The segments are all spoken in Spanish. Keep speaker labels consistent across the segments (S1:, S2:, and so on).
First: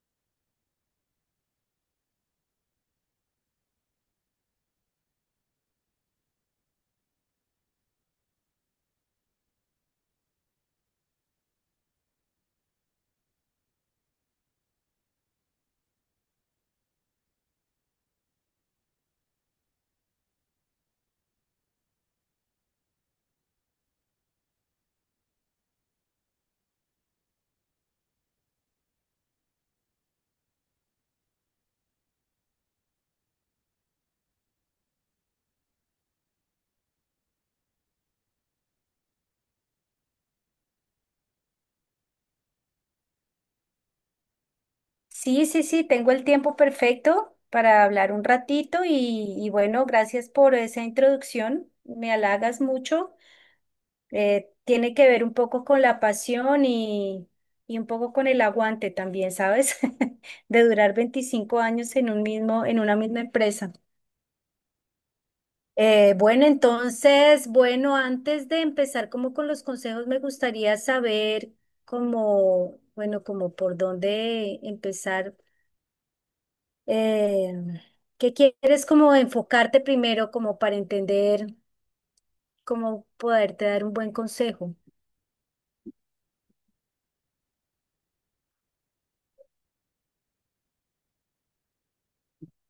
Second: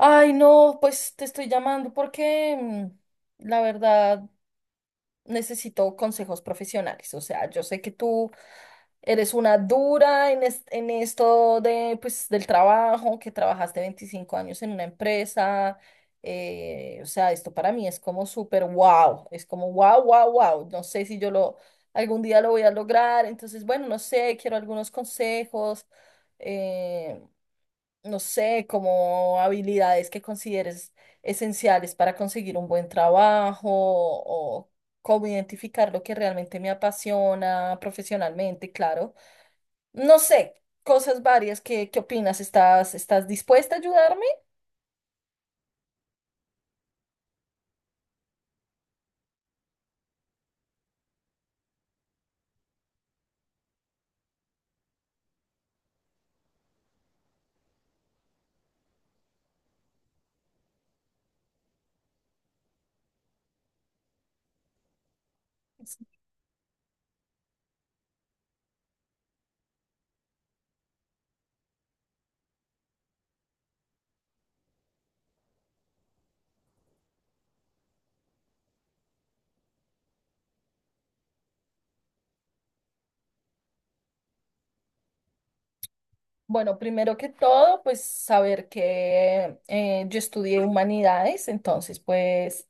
S1: Ay, no, pues te estoy llamando porque la verdad necesito consejos profesionales. O sea, yo sé que tú eres una dura en esto de, pues, del trabajo, que trabajaste 25 años en una empresa. O sea, esto para mí es como súper wow, es como wow, wow, wow. No sé si yo lo algún día lo voy a lograr. Entonces, bueno, no sé, quiero algunos consejos. eh, no sé, como habilidades que consideres esenciales para conseguir un buen trabajo o cómo identificar lo que realmente me apasiona profesionalmente, claro. No sé, cosas varias, ¿qué opinas? ¿Estás dispuesta a ayudarme?
S2: Sí, sí, sí, tengo el tiempo perfecto para hablar un ratito y bueno, gracias por esa introducción, me halagas mucho. Tiene que ver un poco con la pasión y un poco con el aguante también, ¿sabes? De durar 25 años en una misma empresa. Bueno, entonces, bueno, antes de empezar como con los consejos, me gustaría saber cómo, bueno, como por dónde empezar, eh, que quieres como enfocarte primero como para entender cómo poderte dar un buen consejo.
S1: Bueno, primero que todo, pues saber que yo estudié humanidades, entonces pues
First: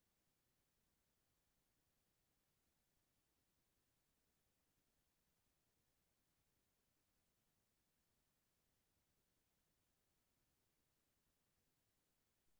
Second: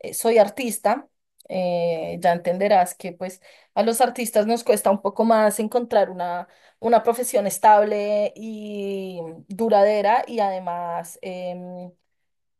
S1: eh, soy artista. Ya entenderás que pues a los artistas nos cuesta un poco más encontrar una profesión estable y duradera y además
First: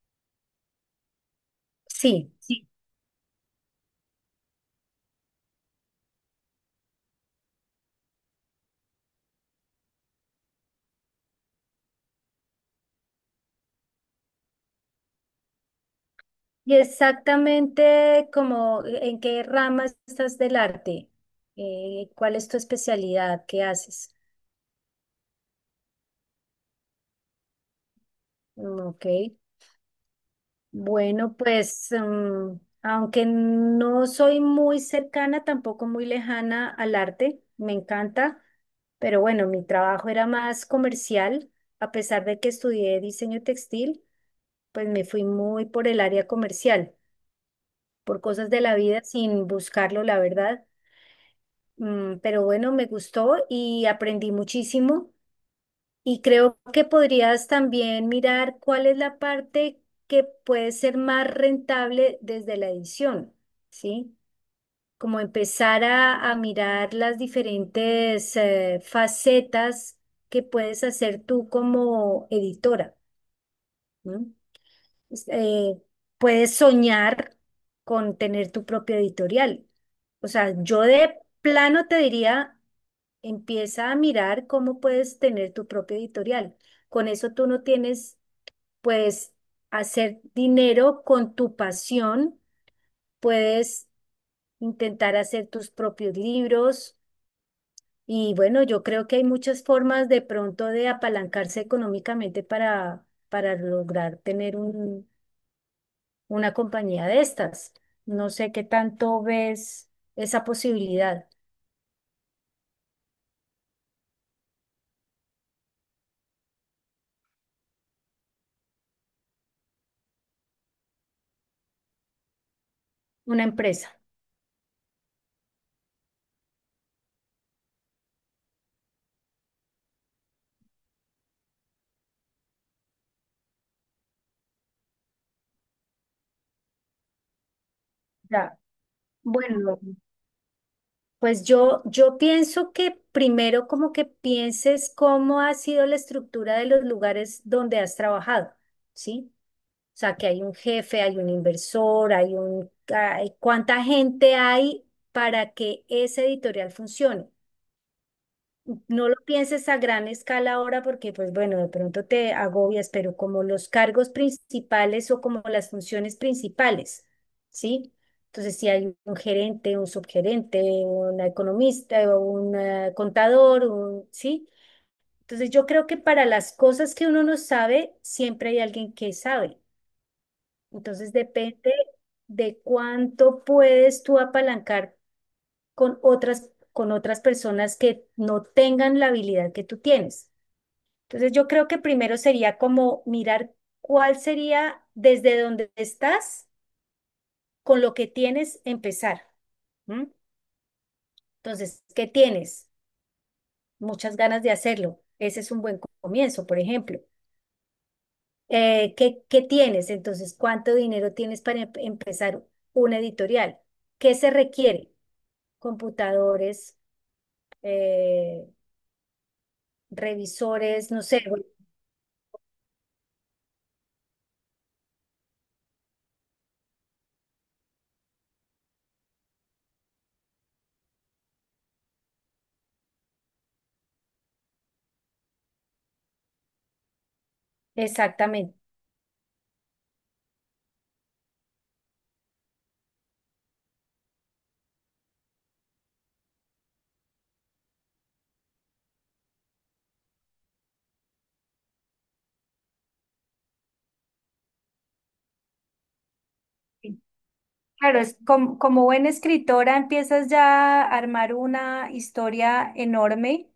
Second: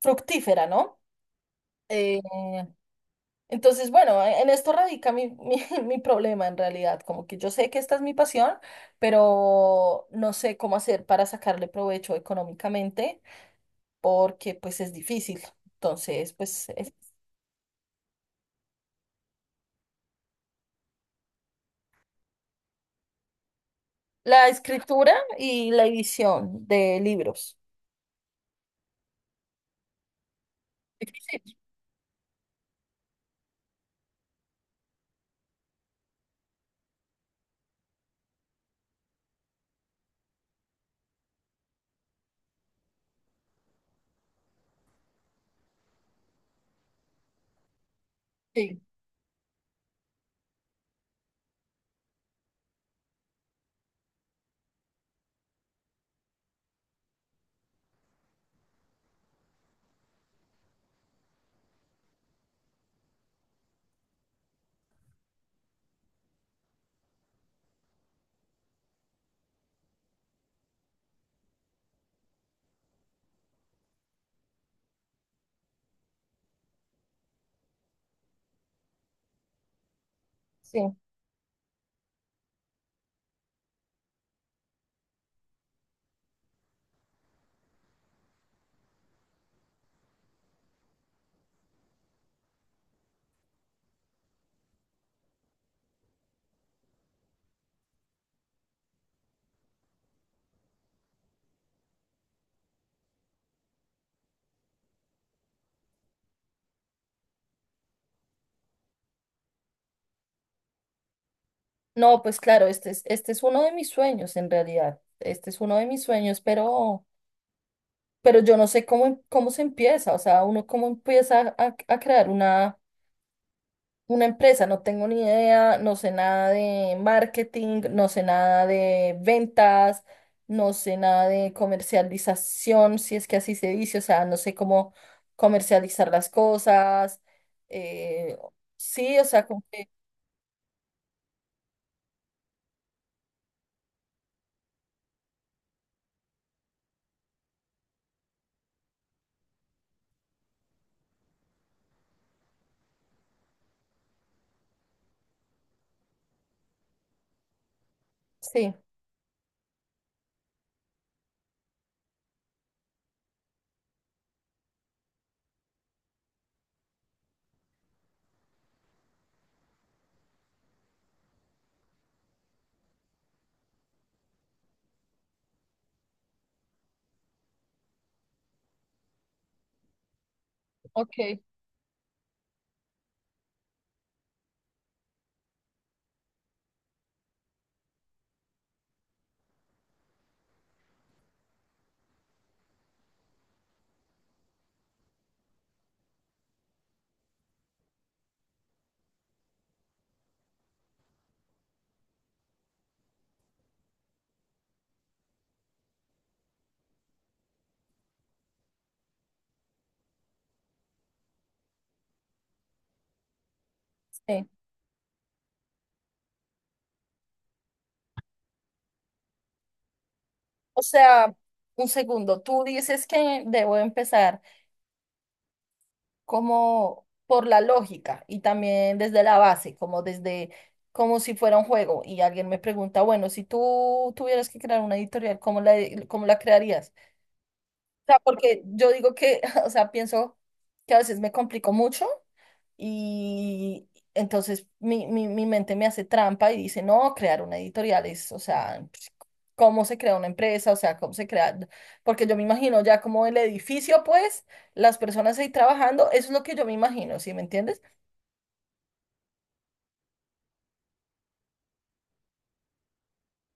S1: fructífera, ¿no? Eh,
S2: Sí, sí.
S1: entonces, bueno, en esto radica mi problema en realidad, como que yo sé que esta es mi pasión, pero no sé cómo hacer para sacarle provecho económicamente, porque pues es difícil. Entonces, pues
S2: Y
S1: es
S2: exactamente, como, ¿en qué rama estás del arte? ¿Cuál es tu especialidad? ¿Qué haces?
S1: la escritura y la edición de libros.
S2: Mm, Ok. Bueno,
S1: Difícil.
S2: pues, aunque no soy muy cercana, tampoco muy lejana al arte, me encanta, pero bueno, mi trabajo era más comercial, a pesar de que estudié diseño textil, pues me fui muy por el área comercial, por cosas de la
S1: Sí,
S2: vida sin buscarlo, la verdad. Pero bueno, me gustó y aprendí muchísimo. Y creo que podrías también mirar cuál es la parte que puede ser más rentable desde la edición, ¿sí? Como empezar a mirar las diferentes facetas que puedes hacer tú como editora, ¿no? Es- eh, Puedes soñar con tener tu propio editorial. O sea, yo
S1: sí.
S2: de plano te diría. Empieza a mirar cómo puedes tener tu propio editorial. Con eso tú no tienes, puedes hacer dinero con tu pasión, puedes intentar hacer tus propios libros y bueno, yo creo que hay muchas formas de pronto de apalancarse económicamente para, lograr tener una compañía de estas. No sé qué tanto ves esa posibilidad,
S1: No, pues claro, este es uno de mis sueños en realidad. Este es uno de mis sueños, pero yo no sé cómo se empieza. O sea, uno cómo empieza a crear una
S2: una empresa.
S1: una empresa, no tengo ni idea, no sé nada de marketing, no sé nada de ventas, no sé nada de comercialización, si es que así se dice, o sea, no sé cómo comercializar las cosas. eh,
S2: Ya.
S1: sí, o sea, como
S2: Bueno.
S1: que
S2: Pues yo pienso que primero como que pienses cómo ha sido la estructura de los lugares donde has trabajado, ¿sí? O sea, que hay un jefe, hay un inversor, ¿cuánta gente hay para que ese editorial funcione?
S1: sí,
S2: No lo pienses a gran escala ahora porque, pues bueno, de pronto te agobias, pero como los cargos principales o como las funciones principales, ¿sí? Entonces, si hay un gerente, un subgerente, un economista o un contador, ¿sí? Entonces, yo creo que para las cosas que uno no sabe, siempre hay alguien que sabe. Entonces,
S1: ok,
S2: depende de cuánto puedes tú apalancar con otras personas que no tengan la habilidad que tú tienes. Entonces yo creo que primero sería como mirar cuál sería desde donde estás, con lo que tienes, empezar. ¿M? Entonces, ¿qué tienes? Muchas ganas de hacerlo. Ese es un buen comienzo, por ejemplo. ¿Qué tienes? Entonces, ¿cuánto dinero tienes para empezar una editorial? ¿Qué se
S1: sí.
S2: requiere? Computadores, eh,
S1: O
S2: revisores, no sé,
S1: sea,
S2: bueno,
S1: un segundo, tú dices que debo empezar como por la lógica y también desde la base, como desde, como si fuera un juego. Y alguien me pregunta, bueno, si tú tuvieras que crear una editorial, ¿cómo la crearías? O sea,
S2: exactamente.
S1: porque yo digo que, o sea, pienso que a veces me complico mucho y entonces mi mente me hace trampa y dice, no, crear una editorial es, o sea, pues, cómo se crea una empresa, o sea, cómo se crea, porque yo me imagino ya como el edificio, pues, las personas ahí trabajando, eso es lo que yo me imagino, ¿sí me entiendes?
S2: Claro, es como, como buena escritora empiezas ya a armar una historia enorme,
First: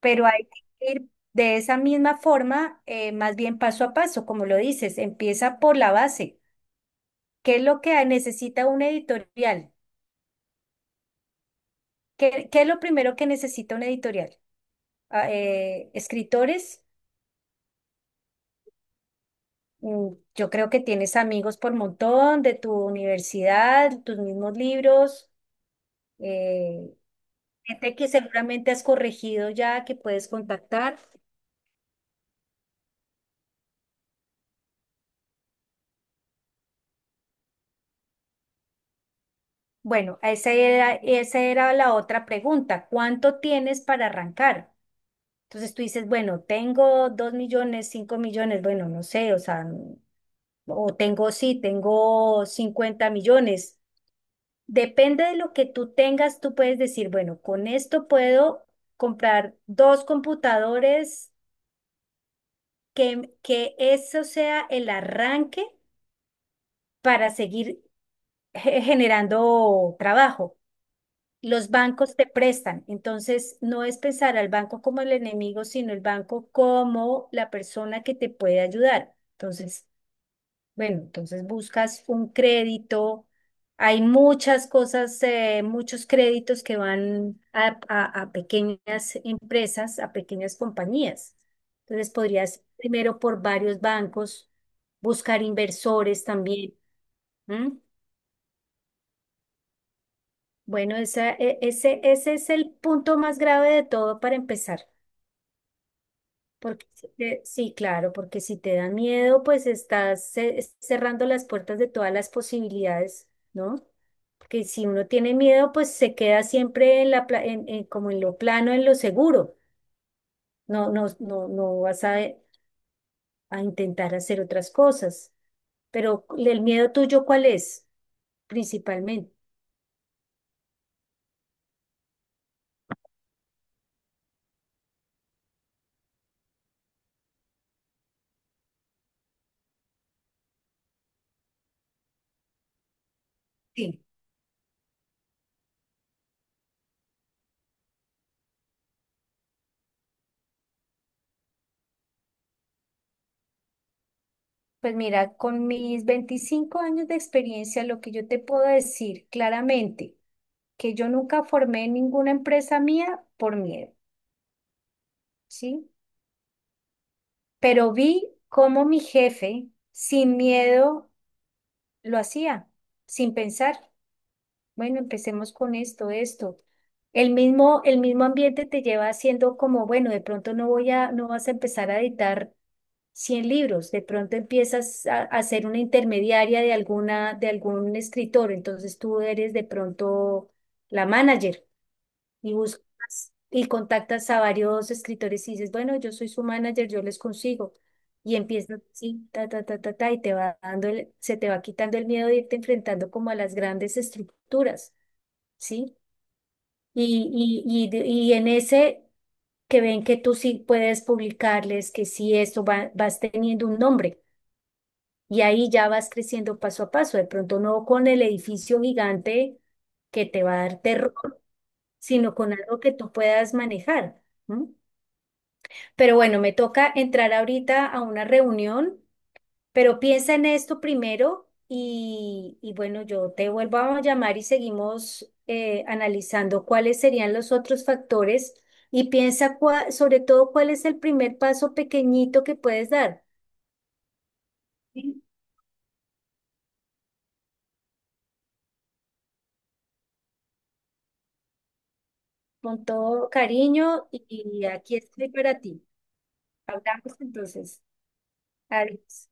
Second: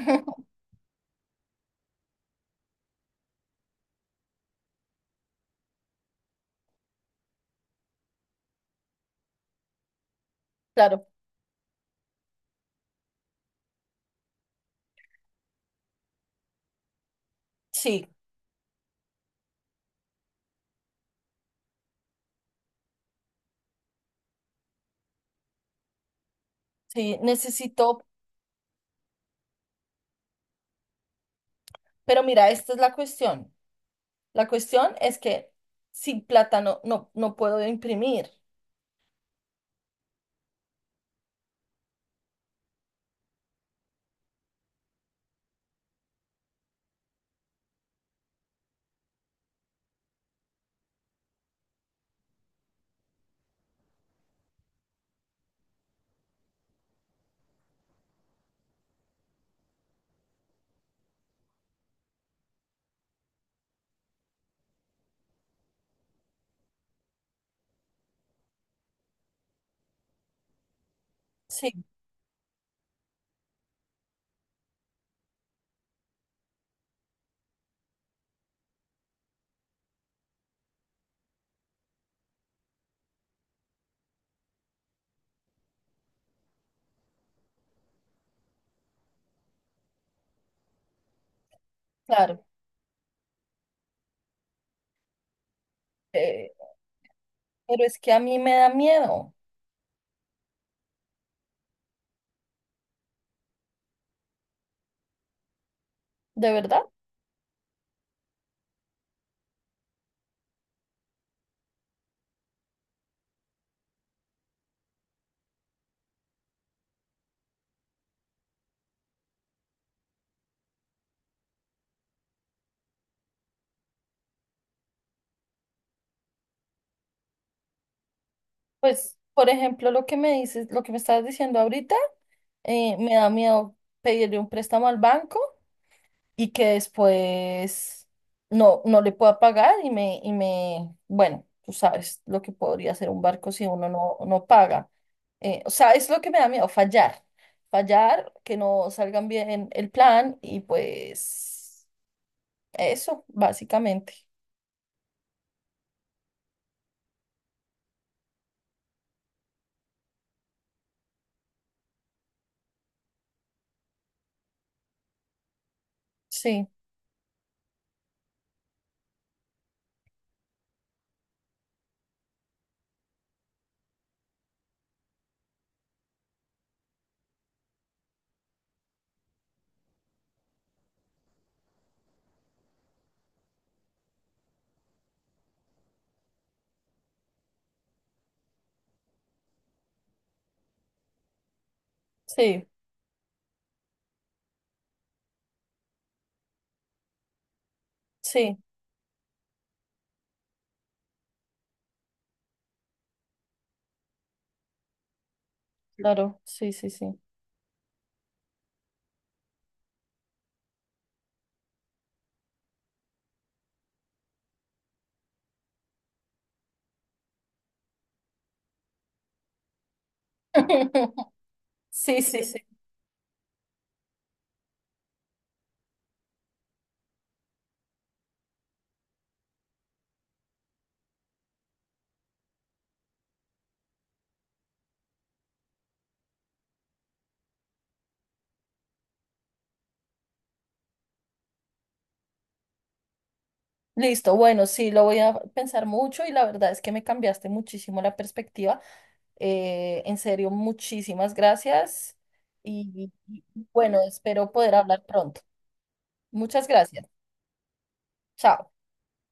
S2: pero hay que ir de esa misma forma, más bien paso a paso, como lo dices, empieza por la base. ¿Qué es lo que necesita un editorial?
S1: Claro,
S2: ¿Qué es lo primero que necesita un editorial? Ah, escritores,
S1: sí,
S2: mm, yo creo que tienes amigos por montón de tu universidad, tus mismos libros, eh,
S1: sí,
S2: gente
S1: necesito,
S2: que seguramente has corregido ya, que puedes contactar.
S1: pero mira, esta es la cuestión. La cuestión es que sin plata no puedo imprimir.
S2: Bueno, esa era la otra pregunta. ¿Cuánto tienes para arrancar? Entonces tú dices, bueno, tengo 2 millones, 5 millones, bueno, no sé, o sea, o tengo, sí, tengo 50 millones. Depende de lo que tú tengas, tú puedes decir, bueno, con esto puedo comprar dos computadores, que eso sea el arranque para seguir generando trabajo. Los
S1: Sí,
S2: bancos te prestan, entonces no es pensar al banco como el enemigo, sino el banco como la persona que te puede ayudar. Entonces, bueno, entonces buscas un crédito. Hay muchas cosas, muchos créditos que van a pequeñas empresas, a pequeñas compañías. Entonces
S1: claro,
S2: podrías primero por varios bancos, buscar inversores
S1: eh,
S2: también. ¿M?
S1: pero es que a mí me da miedo,
S2: Bueno, ese es el punto más grave de todo para empezar.
S1: ¿de verdad?
S2: Porque si te- sí, claro, porque si te da miedo, pues estás cerrando las puertas de todas las posibilidades, ¿no? Porque si uno tiene miedo, pues se queda siempre en la pla- en- como en lo plano, en lo seguro. No, no, no, no vas a intentar hacer otras cosas. Pero el miedo tuyo, ¿cuál es?
S1: Pues,
S2: Principalmente.
S1: por ejemplo, lo que me dices, lo que me estabas diciendo ahorita, me da miedo pedirle un préstamo al banco y que después no le pueda pagar bueno, tú sabes lo que podría hacer un barco si uno
S2: Sí,
S1: no paga. O sea, es lo que me da miedo, fallar. Fallar, que no salgan bien el plan y pues eso, básicamente.
S2: pues mira, con mis 25 años de experiencia, lo que yo te puedo decir claramente, que yo nunca formé ninguna empresa mía por miedo, ¿sí?
S1: Sí,
S2: Pero vi cómo mi jefe sin miedo lo hacía, sin pensar. Bueno, empecemos con esto, esto. El mismo ambiente te lleva haciendo como, bueno, de pronto no vas a empezar a editar 100 libros, de pronto empiezas a ser una intermediaria de algún escritor, entonces tú eres de pronto la manager y
S1: sí,
S2: buscas y contactas a varios escritores y dices, bueno, yo soy su manager, yo les consigo. Y
S1: sí,
S2: empiezas así, ta, ta, ta, ta, ta, y te va dando se te va quitando el miedo de irte enfrentando como a las grandes estructuras, ¿sí?
S1: claro, sí, sí, sí.
S2: Y en ese que ven que tú sí puedes publicarles, que sí esto vas teniendo un nombre. Y ahí ya vas creciendo paso a paso, de pronto no con el edificio gigante que te va a dar terror,
S1: Sí,
S2: sino
S1: sí,
S2: con
S1: sí.
S2: algo que tú puedas manejar. ¿M? Pero bueno, me toca entrar ahorita a una reunión, pero piensa en esto primero y bueno, yo te vuelvo a llamar y seguimos analizando cuáles serían los otros factores y piensa sobre todo cuál es el primer paso pequeñito que puedes dar.
S1: Listo, bueno, sí, lo voy
S2: ¿Sí?
S1: a pensar mucho y la verdad es que me cambiaste muchísimo la perspectiva. En serio, muchísimas gracias
S2: Con
S1: y
S2: todo
S1: y- y, bueno,
S2: cariño y,
S1: espero
S2: y
S1: poder
S2: aquí
S1: hablar
S2: estoy
S1: pronto.
S2: para ti.
S1: Muchas gracias.
S2: Hablamos entonces.
S1: Chao.
S2: Adiós.